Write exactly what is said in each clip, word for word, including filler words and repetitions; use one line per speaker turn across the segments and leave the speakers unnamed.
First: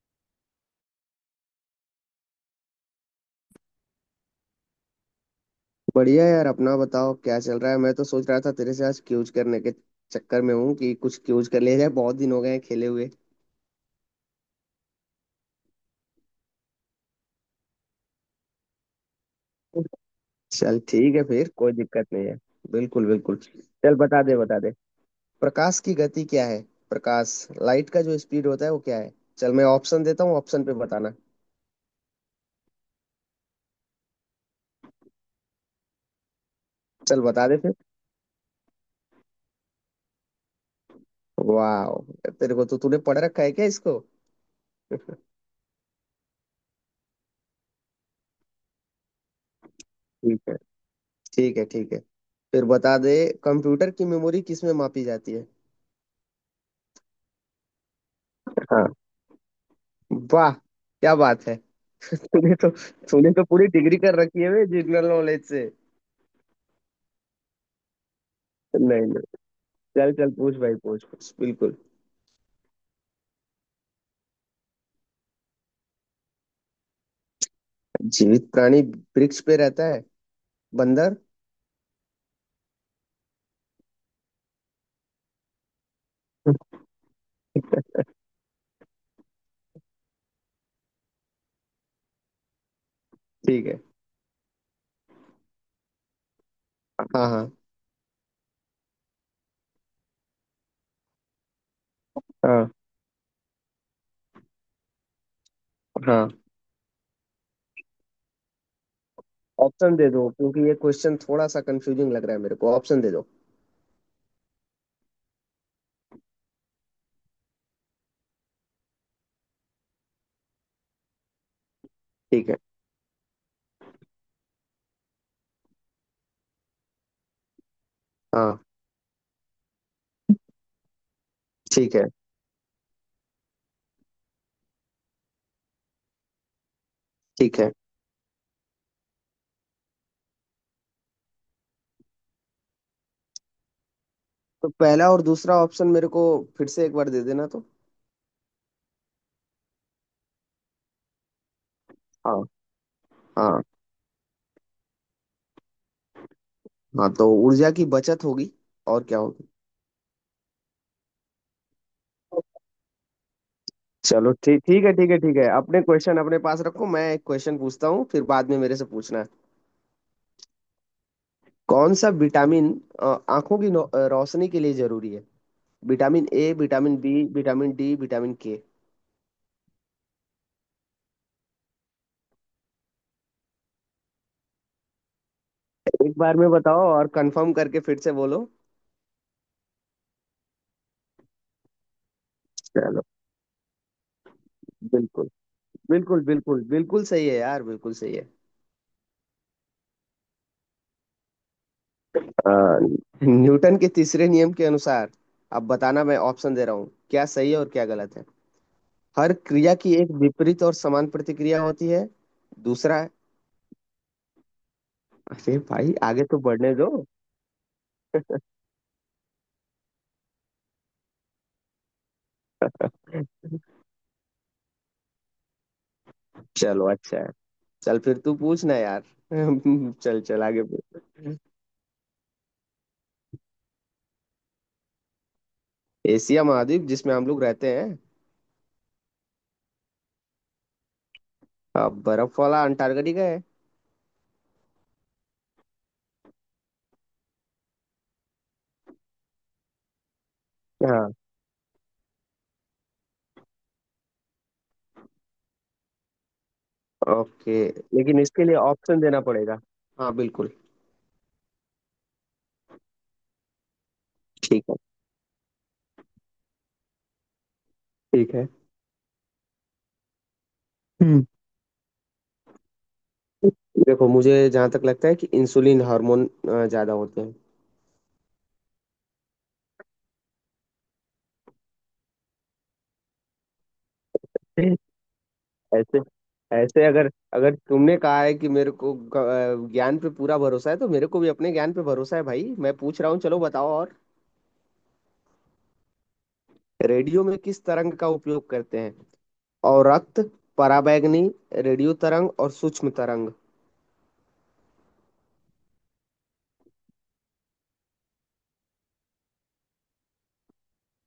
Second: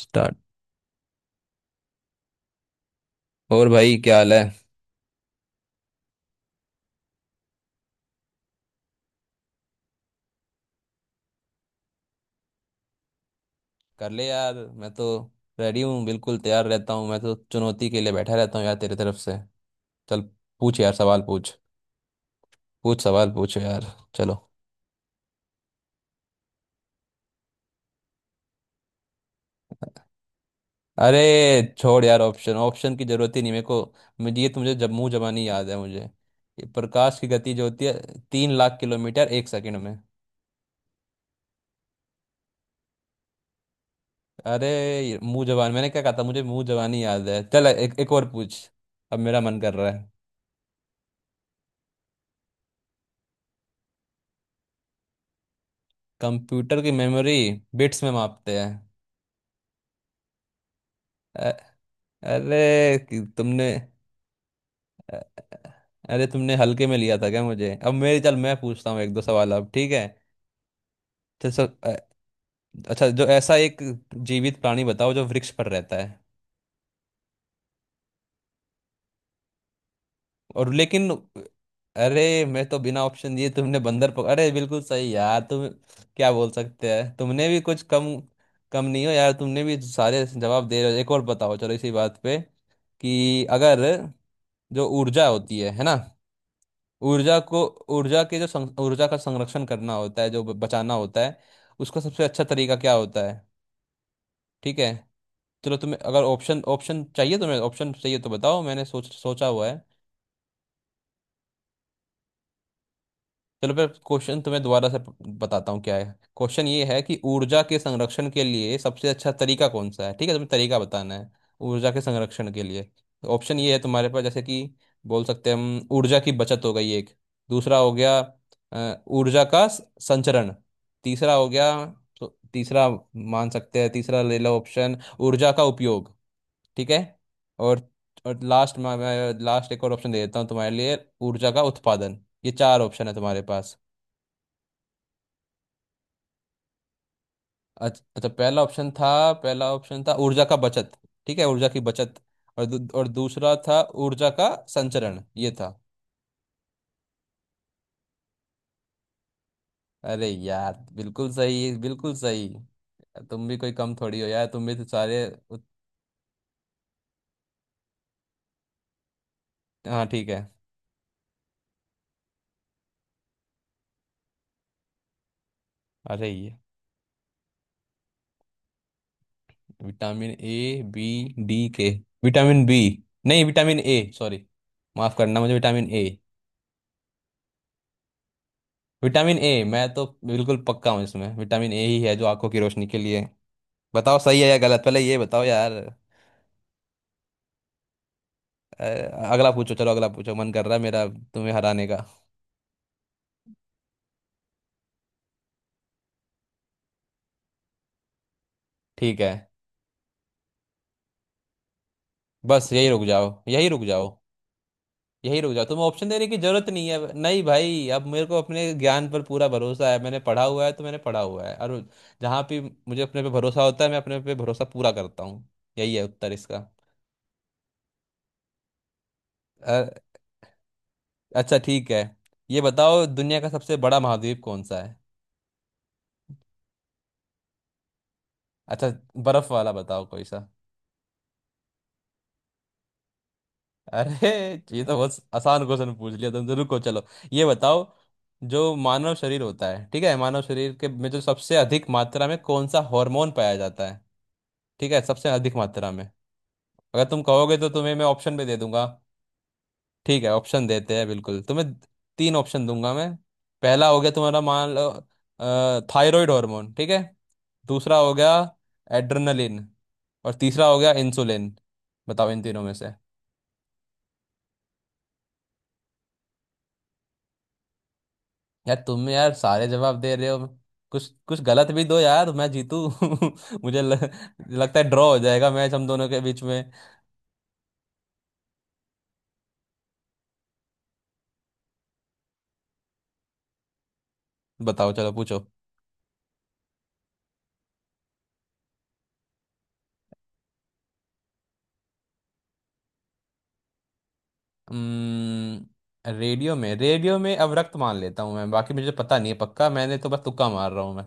Start. और भाई क्या हाल है?
बढ़िया यार। अपना बताओ, क्या चल रहा है। मैं तो सोच रहा था तेरे से आज क्यूज करने के चक्कर में हूँ कि कुछ क्यूज कर लिया जाए। बहुत दिन हो गए हैं खेले हुए।
कर ले यार, मैं तो रेडी हूँ, बिल्कुल तैयार रहता हूँ, मैं तो चुनौती के लिए बैठा रहता हूँ यार तेरी तरफ से। चल,
चल
पूछ यार
ठीक
सवाल
है, फिर
पूछ
कोई दिक्कत नहीं है।
पूछ
बिल्कुल
सवाल
बिल्कुल।
पूछ यार
चल बता दे,
चलो।
बता दे। प्रकाश की गति क्या है? प्रकाश, लाइट का जो स्पीड होता है वो क्या है? चल मैं ऑप्शन देता हूँ, ऑप्शन पे बताना।
अरे छोड़ यार, ऑप्शन ऑप्शन की जरूरत ही नहीं मेरे को। मुझे ये तो मुझे जब मुंह जबानी याद है मुझे। ये प्रकाश
चल
की
बता
गति
दे
जो
फिर।
होती है, तीन लाख किलोमीटर एक सेकंड में।
वाह, तेरे को तो तूने पढ़ रखा है क्या इसको?
अरे, ये मुंह जबान, मैंने क्या कहा था? मुझे मुंह जबानी याद है। चल एक एक और पूछ, अब मेरा मन कर रहा है।
ठीक है, ठीक है। ठीक है फिर बता दे। कंप्यूटर की मेमोरी किस में मापी जाती है?
कंप्यूटर की मेमोरी बिट्स में मापते हैं।
हाँ। वाह, क्या बात है। तूने
अरे
तो
कि
तूने तो पूरी
तुमने,
डिग्री कर रखी है बे जनरल नॉलेज से।
अरे तुमने हल्के में लिया था क्या मुझे? अब मेरी, चल मैं
नहीं
पूछता हूँ एक दो
नहीं,
सवाल अब, ठीक है।
चल चल पूछ भाई, पूछ पूछ
चल सर,
बिल्कुल।
अ, अच्छा, जो ऐसा एक जीवित प्राणी बताओ जो वृक्ष पर रहता है।
जीवित प्राणी वृक्ष पे रहता है?
और लेकिन,
बंदर।
अरे मैं तो बिना ऑप्शन दिए तुमने बंदर पक... अरे बिल्कुल सही यार तुम। क्या बोल सकते हैं, तुमने भी कुछ कम कम नहीं हो यार, तुमने भी सारे जवाब दे रहे हो। एक और बताओ चलो इसी बात पे, कि
ठीक है।
अगर जो ऊर्जा होती है है ना,
हाँ
ऊर्जा
हाँ।
को, ऊर्जा के जो सं- ऊर्जा का संरक्षण करना होता है, जो ब- बचाना होता है, उसका सबसे अच्छा
हाँ
तरीका क्या होता है? ठीक है चलो, तुम्हें अगर
हाँ।
ऑप्शन ऑप्शन चाहिए, तुम्हें ऑप्शन चाहिए तो बताओ, मैंने सोच सोचा हुआ है।
ऑप्शन दे दो क्योंकि ये क्वेश्चन थोड़ा सा कंफ्यूजिंग लग रहा है मेरे को, ऑप्शन दे दो।
चलो फिर क्वेश्चन तुम्हें दोबारा से प- बताता हूँ क्या है। क्वेश्चन ये है कि ऊर्जा के संरक्षण के लिए सबसे अच्छा तरीका कौन सा है, ठीक है, तुम्हें तरीका बताना है, ऊर्जा के
ठीक
संरक्षण
है।
के लिए। ऑप्शन ये है तुम्हारे पास, जैसे कि बोल सकते हैं, हम, ऊर्जा की बचत हो गई एक, दूसरा हो गया
हाँ।
अ, ऊर्जा का स- संचरण, तीसरा हो गया।
ठीक है
तो तीसरा मान सकते हैं, तीसरा ले लो ऑप्शन, ऊर्जा का उपयोग, ठीक है।
ठीक है।
और और लास्ट, मैं लास्ट एक और ऑप्शन दे देता हूँ तुम्हारे लिए, ऊर्जा का उत्पादन। ये चार ऑप्शन है तुम्हारे पास।
तो पहला और दूसरा ऑप्शन मेरे को फिर से एक बार दे देना तो।
अच्छा अच्छा, पहला ऑप्शन था, पहला ऑप्शन था ऊर्जा का बचत, ठीक है, ऊर्जा की बचत।
हाँ।
और दू, और दूसरा
हाँ।
था ऊर्जा का संचरण, ये था।
हाँ, तो ऊर्जा की बचत होगी और क्या होगी।
अरे यार बिल्कुल सही, बिल्कुल सही। तुम भी कोई कम थोड़ी हो
चलो
यार,
ठीक,
तुम भी तो
ठीक है ठीक है
सारे
ठीक है।
उत-
अपने क्वेश्चन अपने पास रखो, मैं एक क्वेश्चन पूछता हूँ फिर बाद में मेरे से पूछना।
हाँ ठीक है।
कौन सा विटामिन अ, आंखों की नौ- अ, रोशनी के लिए जरूरी है? विटामिन
अरे
ए,
ये
vitamin B, vitamin D, vitamin K.
Vitamin A, B, D, K. Vitamin B, नहीं विटामिन ए, सॉरी, माफ करना मुझे, विटामिन ए।
एक बार में बताओ और कंफर्म करके फिर से बोलो।
विटामिन ए, मैं तो बिल्कुल पक्का हूँ इसमें, विटामिन ए ही है जो आंखों की रोशनी के
चलो।
लिए। बताओ सही है या गलत, पहले ये
बिल्कुल,
बताओ यार।
बिल्कुल बिल्कुल बिल्कुल सही है यार, बिल्कुल सही है।
अ, अगला पूछो, चलो अगला पूछो, मन कर रहा है मेरा तुम्हें हराने का।
अ, न्यूटन के तीसरे नियम के अनुसार, अब बताना, मैं ऑप्शन दे रहा हूँ क्या सही है और क्या गलत है।
ठीक है,
हर क्रिया की एक विपरीत और समान प्रतिक्रिया होती है।
बस यही
दूसरा।
रुक जाओ, यही रुक जाओ, यही रुक
अरे
जाओ, तुम्हें
भाई
ऑप्शन
आगे
देने की
तो
जरूरत
बढ़ने
नहीं
दो।
है। नहीं भाई, अब मेरे को अपने ज्ञान पर पूरा भरोसा है, मैंने पढ़ा हुआ है तो मैंने पढ़ा हुआ है। और जहाँ पे मुझे अपने पे भरोसा होता है, मैं अपने पे भरोसा पूरा करता हूँ। यही है उत्तर इसका।
चलो अच्छा है। चल फिर तू पूछना यार।
अ,
चल चल आगे पूछ।
अच्छा ठीक है, ये बताओ, दुनिया का सबसे बड़ा महाद्वीप कौन सा है?
एशिया महाद्वीप जिसमें हम लोग रहते हैं।
अच्छा, बर्फ वाला बताओ कोई सा।
अ, बर्फ वाला अंटार्कटिका है।
अरे ये तो बहुत आसान क्वेश्चन पूछ लिया तुम जरूर को। चलो ये बताओ, जो मानव शरीर होता है ठीक है, मानव शरीर के में
हाँ।
जो सबसे अधिक मात्रा में कौन सा हार्मोन पाया जाता है? ठीक है, सबसे अधिक मात्रा में। अगर तुम कहोगे
ओके।
तो तुम्हें मैं
लेकिन
ऑप्शन भी
इसके
दे
लिए
दूंगा।
ऑप्शन देना पड़ेगा। हाँ
ठीक है,
बिल्कुल।
ऑप्शन देते हैं बिल्कुल तुम्हें, तीन ऑप्शन दूंगा मैं। पहला हो गया तुम्हारा,
ठीक
मान
है
लो, थायराइड हार्मोन, ठीक है। दूसरा हो गया,
ठीक है।
एड्रेनलिन। और तीसरा हो गया,
हम्म।
इंसुलिन। बताओ इन तीनों में से।
देखो, मुझे जहां तक लगता है कि इंसुलिन हार्मोन अ, ज्यादा होते हैं।
यार तुम यार, सारे जवाब दे रहे हो, कुछ कुछ गलत भी दो यार, मैं जीतू। मुझे ल, लगता है ड्रॉ हो जाएगा मैच हम
ऐसे,
दोनों के बीच में।
ऐसे अगर, अगर तुमने कहा है कि मेरे को ग- अ, ज्ञान पे पूरा भरोसा है, तो मेरे को भी अपने ज्ञान पे भरोसा है भाई। मैं पूछ रहा हूँ, चलो बताओ और।
बताओ, चलो पूछो।
रेडियो में किस तरंग का उपयोग करते हैं? औरक्त, पराबैंगनी, रेडियो तरंग और सूक्ष्म तरंग।
हम्म, रेडियो में, रेडियो में अब रक्त मान लेता हूँ मैं, बाकी मुझे पता नहीं है पक्का, मैंने तो बस तुक्का मार रहा हूँ मैं।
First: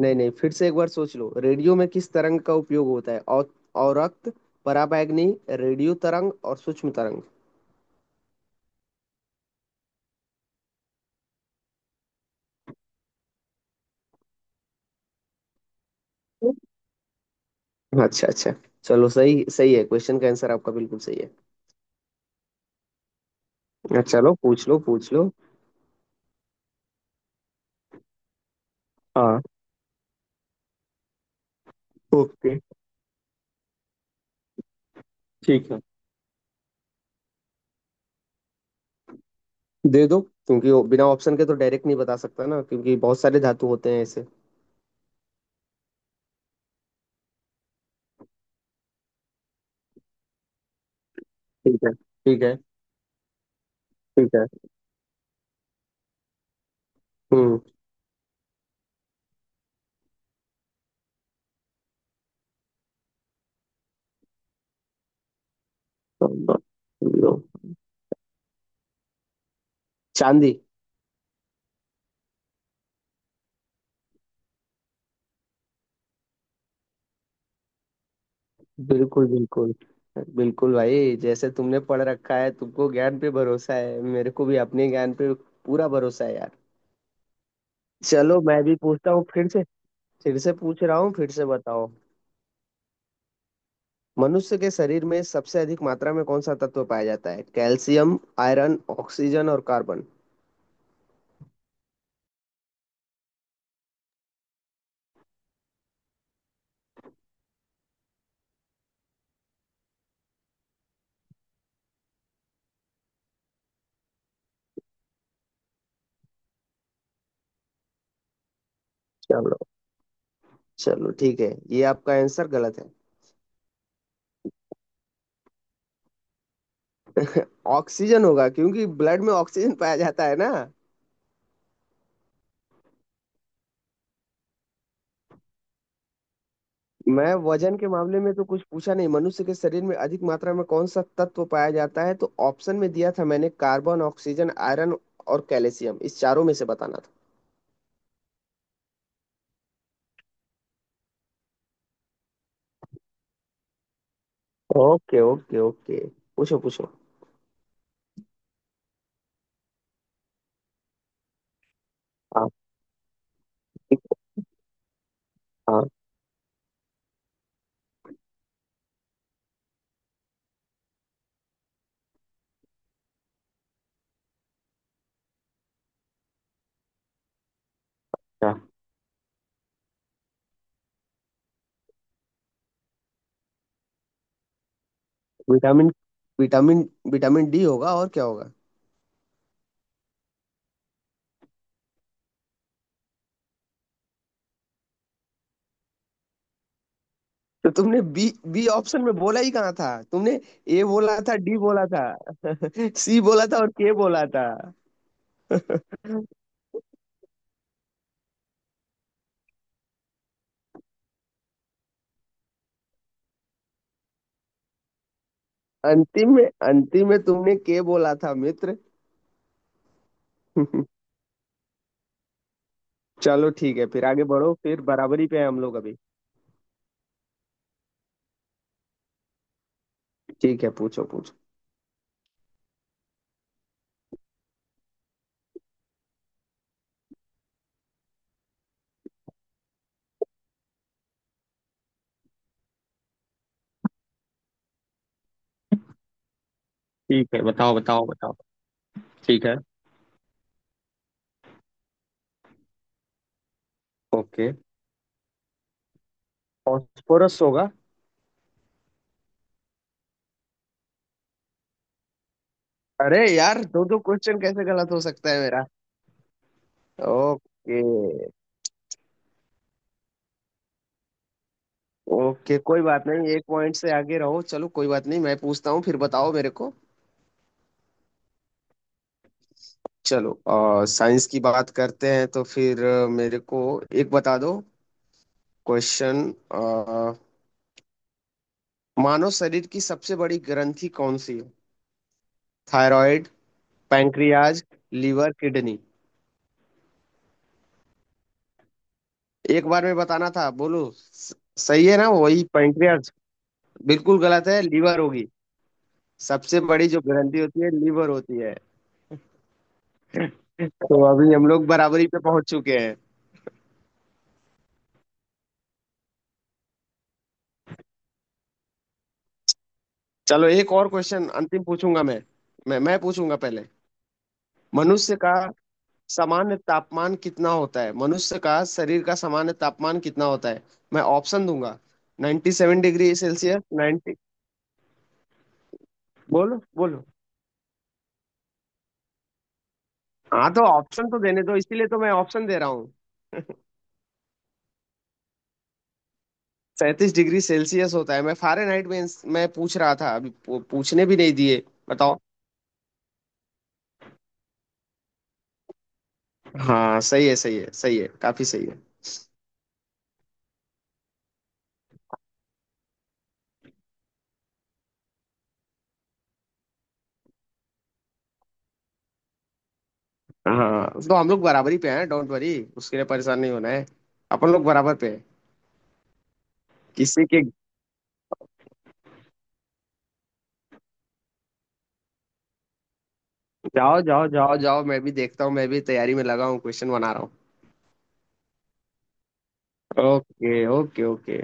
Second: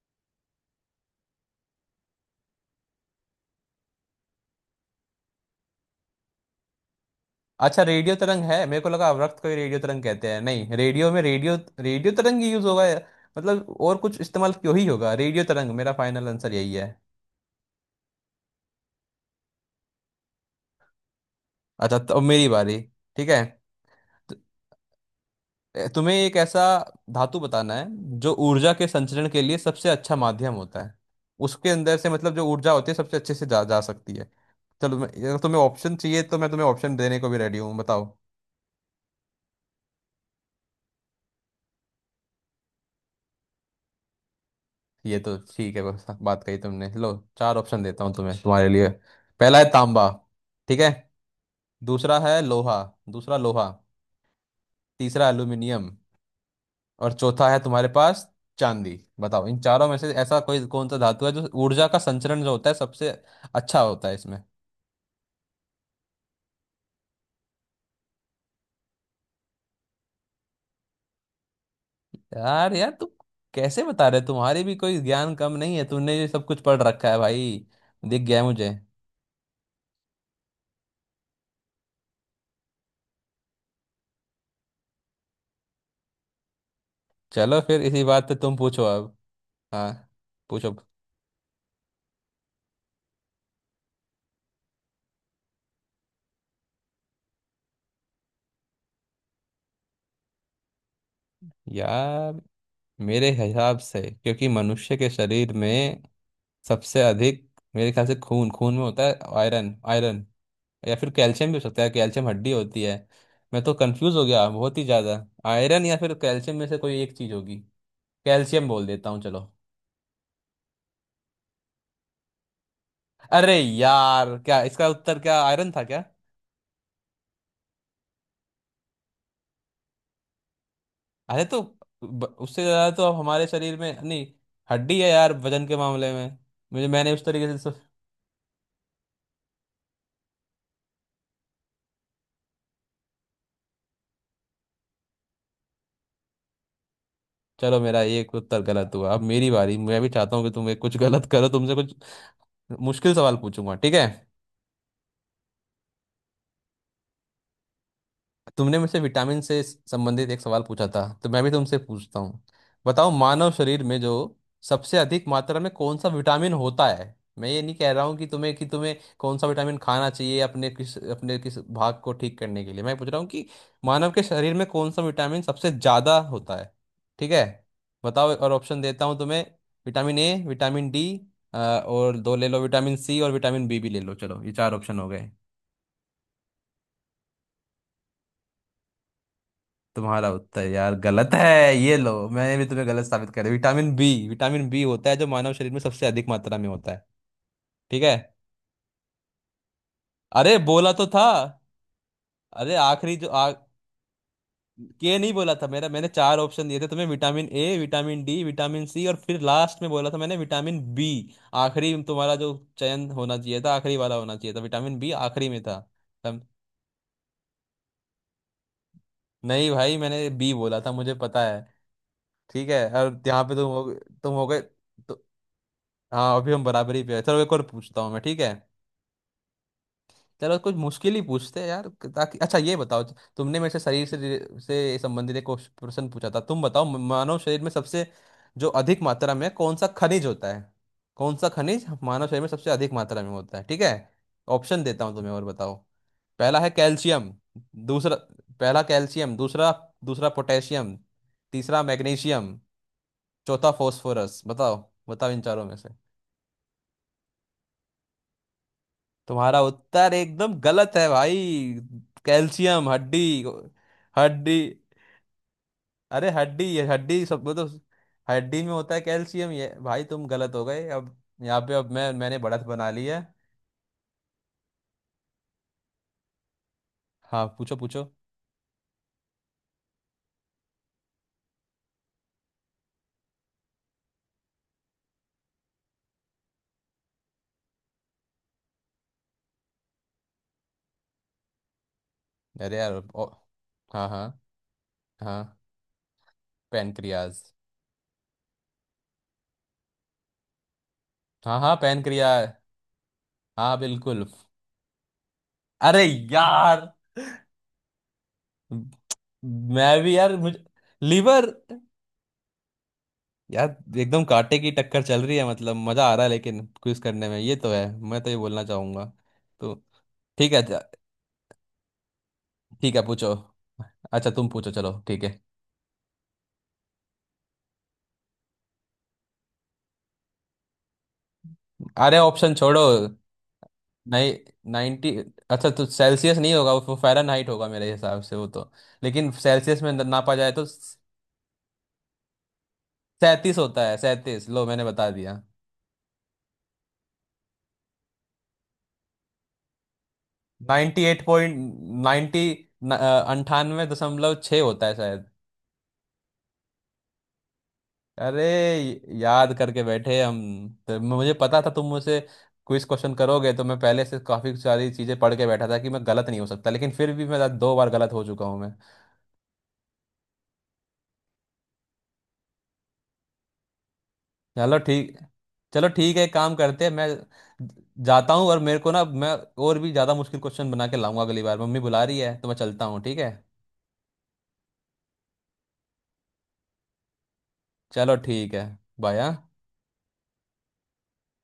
नहीं नहीं, फिर से एक बार सोच लो। रेडियो में किस तरंग का उपयोग होता है? औ- औरक्त, पराबैंगनी, रेडियो तरंग और सूक्ष्म तरंग।
अच्छा, रेडियो तरंग है, मेरे को लगा अवरक्त को ही रेडियो तरंग कहते हैं। नहीं रेडियो में, रेडियो रेडियो तरंग ही यूज होगा यार। मतलब और कुछ इस्तेमाल क्यों ही होगा, रेडियो तरंग मेरा फाइनल आंसर यही है।
अच्छा अच्छा। चलो, सही सही है। क्वेश्चन का आंसर आपका बिल्कुल सही है।
अच्छा तो अब मेरी बारी, ठीक है।
अच्छा, चलो पूछ लो पूछ लो।
ए, तुम्हें एक ऐसा धातु बताना है, जो ऊर्जा के संचरण
हाँ।
के लिए सबसे अच्छा माध्यम होता है। उसके अंदर से मतलब जो
ओके।
ऊर्जा होती है सबसे अच्छे से जा जा सकती है। चलो, मैं अगर तुम्हें
ठीक है।
ऑप्शन चाहिए तो मैं तुम्हें ऑप्शन देने को भी रेडी हूँ, बताओ।
दे दो क्योंकि वो बिना ऑप्शन के तो डायरेक्ट नहीं बता सकता ना, क्योंकि बहुत सारे धातु होते हैं ऐसे।
ये तो ठीक है, बस बात कही तुमने, लो चार ऑप्शन देता हूँ तुम्हें तुम्हारे लिए। पहला है तांबा, ठीक है।
ठीक है
दूसरा है
ठीक है
लोहा, दूसरा लोहा।
ठीक है।
तीसरा एल्यूमिनियम, और चौथा है तुम्हारे पास चांदी। बताओ इन चारों में से ऐसा कोई कौन सा धातु है, जो ऊर्जा का संचरण जो होता है सबसे अच्छा होता है इसमें।
हम्म। चांदी।
यार यार तू कैसे बता रहे, तुम्हारी भी कोई ज्ञान कम नहीं है, तुमने ये सब कुछ पढ़ रखा है भाई, दिख गया है मुझे।
बिल्कुल बिल्कुल। बिल्कुल भाई, जैसे तुमने पढ़ रखा है तुमको ज्ञान पे भरोसा है, मेरे को भी अपने ज्ञान पे पूरा भरोसा है यार।
चलो फिर इसी बात पे
चलो
तुम
मैं भी
पूछो
पूछता
अब।
हूँ फिर से।
हाँ
फिर से
पूछो।
पूछ रहा हूँ, फिर से बताओ। मनुष्य के शरीर में सबसे अधिक मात्रा में कौन सा तत्व पाया जाता है? कैल्शियम, आयरन, ऑक्सीजन और कार्बन।
यार मेरे हिसाब से, क्योंकि मनुष्य के शरीर में सबसे अधिक, मेरे ख्याल से खून, खून में होता है आयरन आयरन या फिर कैल्शियम भी हो सकता है, कैल्शियम हड्डी होती है। मैं तो कंफ्यूज हो गया बहुत ही ज्यादा, आयरन या फिर कैल्शियम में से कोई एक चीज होगी। कैल्शियम बोल देता हूँ चलो।
चलो। चलो ठीक है, ये आपका आंसर गलत है।
अरे यार, क्या इसका उत्तर क्या आयरन था क्या?
ऑक्सीजन होगा क्योंकि ब्लड में ऑक्सीजन पाया जाता है ना।
अरे तो ब- उससे ज्यादा तो अब हमारे शरीर में नहीं, हड्डी है यार वजन के मामले में। मुझे मैंने उस
मैं
तरीके से सो-
वजन के मामले में तो कुछ पूछा नहीं। मनुष्य के शरीर में अधिक मात्रा में कौन सा तत्व पाया जाता है? तो ऑप्शन में दिया था मैंने कार्बन, ऑक्सीजन, आयरन और कैल्शियम, इस चारों में से बताना
चलो मेरा ये एक उत्तर गलत हुआ, अब मेरी बारी, मैं भी चाहता हूँ कि तुम एक कुछ गलत करो, तुमसे कुछ मुश्किल सवाल पूछूंगा, ठीक है।
था। ओके ओके ओके, पूछो पूछो।
तुमने मुझसे विटामिन से संबंधित एक सवाल पूछा था, तो मैं भी तुमसे पूछता हूँ,
हाँ
बताओ, मानव शरीर में
ठीक
जो सबसे अधिक मात्रा में
है, हाँ
कौन सा विटामिन होता है। मैं ये नहीं कह रहा हूँ कि तुम्हें कि तुम्हें कौन सा विटामिन खाना चाहिए, अपने किस अपने किस भाग को ठीक करने के लिए। मैं पूछ रहा हूँ कि मानव के शरीर में कौन सा विटामिन सबसे ज़्यादा होता है, ठीक है। बताओ, और
अच्छा।
ऑप्शन देता हूँ तुम्हें, विटामिन ए, विटामिन डी, और दो ले लो विटामिन सी और विटामिन बी भी ले लो, चलो ये चार ऑप्शन हो गए।
विटामिन विटामिन विटामिन डी होगा और क्या होगा।
तुम्हारा उत्तर यार गलत है। ये लो, मैंने भी तुम्हें गलत साबित कर, विटामिन बी, विटामिन बी होता है जो मानव शरीर में सबसे अधिक मात्रा में होता है,
तो तुमने
ठीक है।
बी, बी ऑप्शन में बोला ही कहाँ था तुमने?
अरे
ए
बोला तो
बोला
था।
था, डी बोला था,
अरे आखिरी
सी
जो
बोला
आ,
था और के बोला था।
के नहीं बोला था मेरा, मैंने चार ऑप्शन दिए थे तुम्हें, vitamin A, vitamin D, vitamin C और फिर लास्ट में बोला था मैंने विटामिन बी। आखिरी तुम्हारा जो चयन होना चाहिए था, आखिरी वाला होना चाहिए था, विटामिन बी आखिरी में था।
अंतिम
तम,
में अंतिम में तुमने के बोला था मित्र।
नहीं भाई, मैंने बी बोला था, मुझे पता है। ठीक है, और यहाँ
चलो
पे तुम
ठीक है,
हो,
फिर आगे
तुम हो
बढ़ो,
गए
फिर
तो।
बराबरी पे है हम लोग अभी।
हाँ अभी हम बराबरी पे हैं। चलो एक और पूछता हूँ मैं, ठीक है। चलो
ठीक है
कुछ
पूछो
मुश्किल ही
पूछो।
पूछते हैं यार, ताकि, अच्छा ये बताओ, तुमने मेरे से शरीर से रि- से संबंधित एक प्रश्न पूछा था, तुम बताओ, म- मानव शरीर में सबसे जो अधिक मात्रा में कौन सा खनिज होता है। कौन सा खनिज मानव शरीर में सबसे अधिक मात्रा में होता है, ठीक है, ऑप्शन देता हूँ तुम्हें और बताओ। पहला है कैल्शियम,
ठीक है बताओ बताओ
दूसरा,
बताओ।
पहला कैल्शियम,
ठीक है।
दूसरा, दूसरा पोटेशियम, तीसरा मैग्नीशियम, चौथा फॉस्फोरस,
ओके।
बताओ, बताओ इन चारों में।
फॉस्फोरस होगा।
तुम्हारा उत्तर एकदम गलत है भाई, कैल्शियम, हड्डी,
अरे यार, दो दो क्वेश्चन
हड्डी।
कैसे गलत हो सकता है मेरा?
अरे हड्डी, ये हड्डी सब वो तो
ओके।
हड्डी में होता है कैल्शियम। ये भाई तुम गलत हो गए अब, यहाँ पे अब मैं, मैंने
ओके
बढ़त
कोई
बना ली
बात
है।
नहीं, एक पॉइंट से आगे रहो। चलो कोई बात नहीं, मैं पूछता हूँ फिर, बताओ मेरे को।
हाँ पूछो पूछो।
चलो आ, साइंस की बात करते हैं, तो फिर अ, मेरे को एक बता दो क्वेश्चन। मानव शरीर की सबसे बड़ी ग्रंथि कौन सी है?
अरे यार, ओ,
थायराइड,
हाँ हाँ,
पैंक्रियाज, लीवर,
हाँ
किडनी।
पैनक्रियाज।
एक बार में बताना था। बोलो स-
हाँ हाँ
सही है ना,
पैनक्रिया।
वही पैंक्रियाज?
हाँ
बिल्कुल
बिल्कुल।
गलत है, लीवर होगी।
अरे
सबसे
यार,
बड़ी जो ग्रंथि होती है लीवर होती है।
मैं भी यार, मुझे
तो अभी हम
लीवर।
लोग बराबरी पे पहुंच चुके हैं।
यार एकदम कांटे की टक्कर चल रही है, मतलब मजा आ रहा है लेकिन क्विज करने में, ये तो है, मैं तो ये बोलना चाहूंगा तो।
चलो
ठीक है
एक
अच्छा।
और क्वेश्चन अंतिम पूछूंगा मैं। मैं
ठीक
मैं
है पूछो।
पूछूंगा पहले।
अच्छा तुम पूछो, चलो
मनुष्य
ठीक
का
है।
सामान्य तापमान कितना होता है? मनुष्य का शरीर का सामान्य तापमान कितना होता है? मैं ऑप्शन दूंगा।
अरे ऑप्शन
नाइन्टी सेवन
छोड़ो।
डिग्री सेल्सियस, नाइन्टी,
नहीं, नाइन्टी, अच्छा तो सेल्सियस नहीं
बोलो
होगा, वो
बोलो।
फ़ारेनहाइट होगा मेरे हिसाब से वो तो, लेकिन सेल्सियस में नापा जाए
हाँ तो
तो
ऑप्शन तो देने दो, इसीलिए तो मैं ऑप्शन दे रहा हूँ।
सैंतीस होता है, सैंतीस, लो मैंने बता दिया।
सैंतीस डिग्री सेल्सियस होता है, मैं फारेनहाइट में मैं पूछ रहा था, अभी पू-
नाइन्टी
पूछने भी
एट
नहीं
पॉइंट,
दिए। बताओ।
नाइन्टी अंठानवे दशमलव छः होता है शायद।
हाँ सही है, सही है सही है,
अरे
काफी सही है।
याद करके बैठे हम तो, मुझे पता था तुम मुझसे क्विज क्वेश्चन करोगे तो मैं पहले से काफ़ी सारी चीज़ें पढ़ के बैठा था कि मैं गलत नहीं हो सकता, लेकिन फिर भी मैं दो बार गलत हो चुका हूँ मैं।
हाँ तो हम लोग बराबरी पे हैं, डोंट वरी। उसके लिए परेशान नहीं होना है, अपन लोग
चलो
बराबर पे
ठीक,
हैं।
चलो ठीक है, एक काम करते हैं, मैं
किसी के...
जाता हूँ, और मेरे को ना, मैं और भी ज़्यादा मुश्किल क्वेश्चन बना के लाऊंगा अगली बार, मम्मी बुला रही है तो मैं चलता हूँ, ठीक है।
जाओ जाओ जाओ जाओ, मैं भी देखता हूँ, मैं भी तैयारी में लगा हूँ, क्वेश्चन बना रहा हूँ।
चलो ठीक है, बाय।
Okay okay okay.